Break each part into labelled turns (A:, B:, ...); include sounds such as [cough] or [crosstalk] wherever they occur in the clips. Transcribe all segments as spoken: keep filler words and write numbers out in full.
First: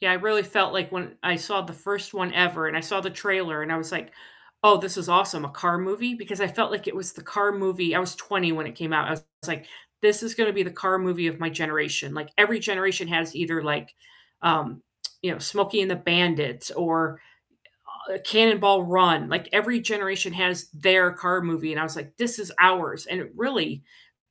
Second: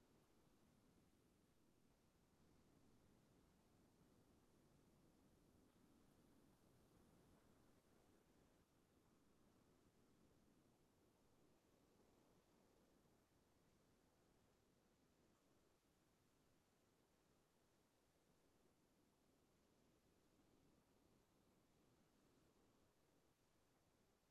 A: Yeah, I really felt like, when I saw the first one ever and I saw the trailer and I was like, "Oh, this is awesome, a car movie." Because I felt like it was the car movie I was twenty when it came out, I was like, "This is gonna be the car movie of my generation." Like every generation has either, like, um, you know, Smokey and the Bandits or, uh, Cannonball Run, like every generation has their car movie, and I was like, "This is ours." And it really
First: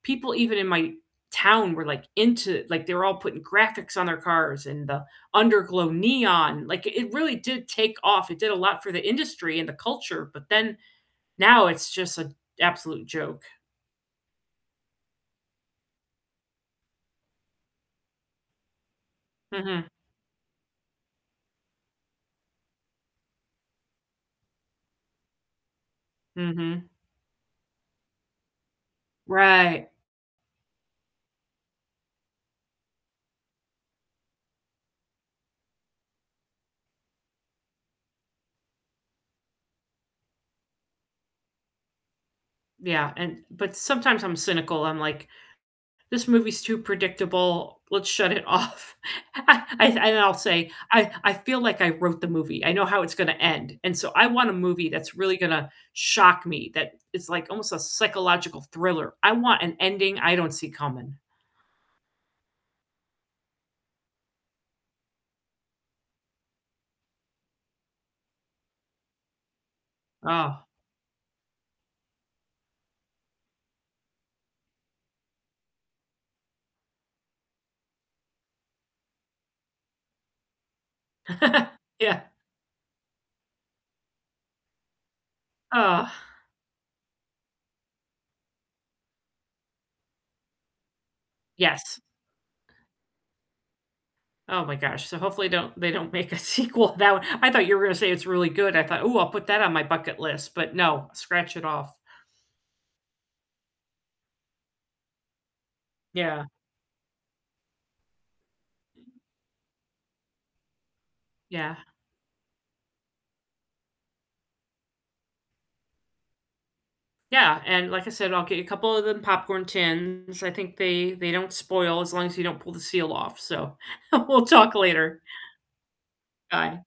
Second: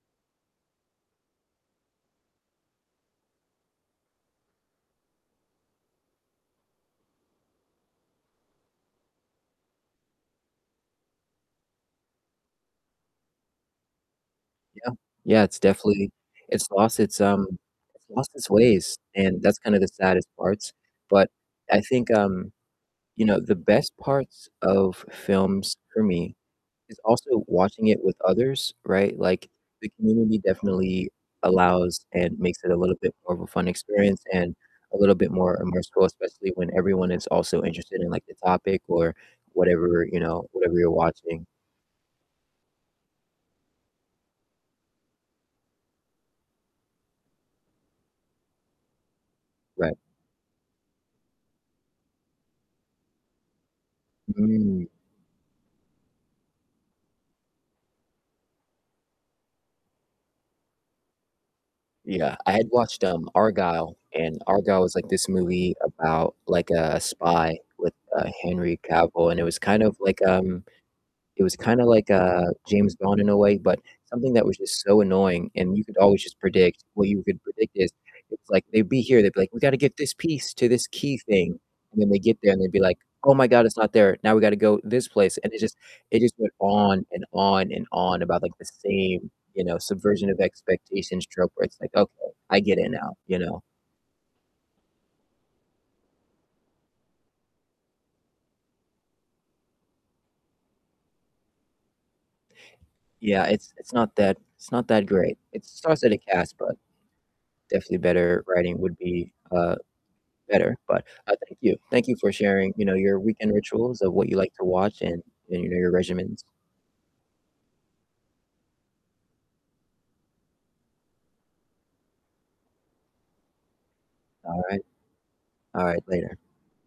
A: people even in my town were, like, into, like, they were all putting graphics on their cars and the under-glow neon, like it really did take off. It did a lot for the industry and the culture, but then now it's just an absolute joke.
B: Yeah. Yeah, it's definitely it's lost its, um, its lost its ways, and that's kind of the
A: Mhm.
B: saddest parts. But I think, um, you know, the best parts of films for me
A: Mhm.
B: is also watching it with others, right? Like, the
A: Right.
B: community definitely allows and makes it a little bit more of a fun experience and a little bit more immersive, especially when everyone is also interested in, like, the topic or whatever, you know, whatever you're watching.
A: Yeah, and but sometimes I'm cynical. I'm like, "This movie's too predictable. Let's shut it off." I I
B: Right.
A: and then I'll say, "I I feel like I wrote the movie, I know how it's gonna end." And so, I want a
B: Mm.
A: movie that's really gonna shock me, that is, like, almost a psychological thriller. I want an ending I don't see coming.
B: Yeah, I had watched, um, Argylle, and Argylle was, like, this movie about, like, a spy with, uh, Henry Cavill, and it was kind of like, um,
A: Oh.
B: it was kinda like, uh, James Bond in a way, but something that was just so annoying, and you could always just predict what you could predict is, it's like they'd be here, they'd be like, "We gotta get this piece to this key thing."
A: [chuckles]
B: And then they
A: Yeah.
B: get there, and they'd be like, "Oh my god, it's not there. Now we gotta go this place." And it just,
A: Ugh.
B: it just went on and on and on about, like, the same, you know, subversion of expectations trope where it's like,
A: Yes.
B: "Okay, I get it now," you know?
A: Oh my gosh, so hopefully don't they don't make a sequel to that one I thought you were gonna say it's really good. I thought, "Ooh, I'll put that on my bucket list." But no, scratch it off.
B: Yeah. It's it's not that it's not that great. It stars Eddie
A: Yeah.
B: Cass, but definitely better writing would be, uh, better. But, uh, thank
A: Yeah.
B: you. Thank you for sharing, you know, your weekend rituals of what you like to watch and and, you know, your regimens.
A: Yeah, and like I said, I'll get you a couple of them popcorn tins, I think they they don't spoil as long as you don't pull the seal off. So we'll talk
B: Alright.
A: later.
B: Alright, later.
A: Bye.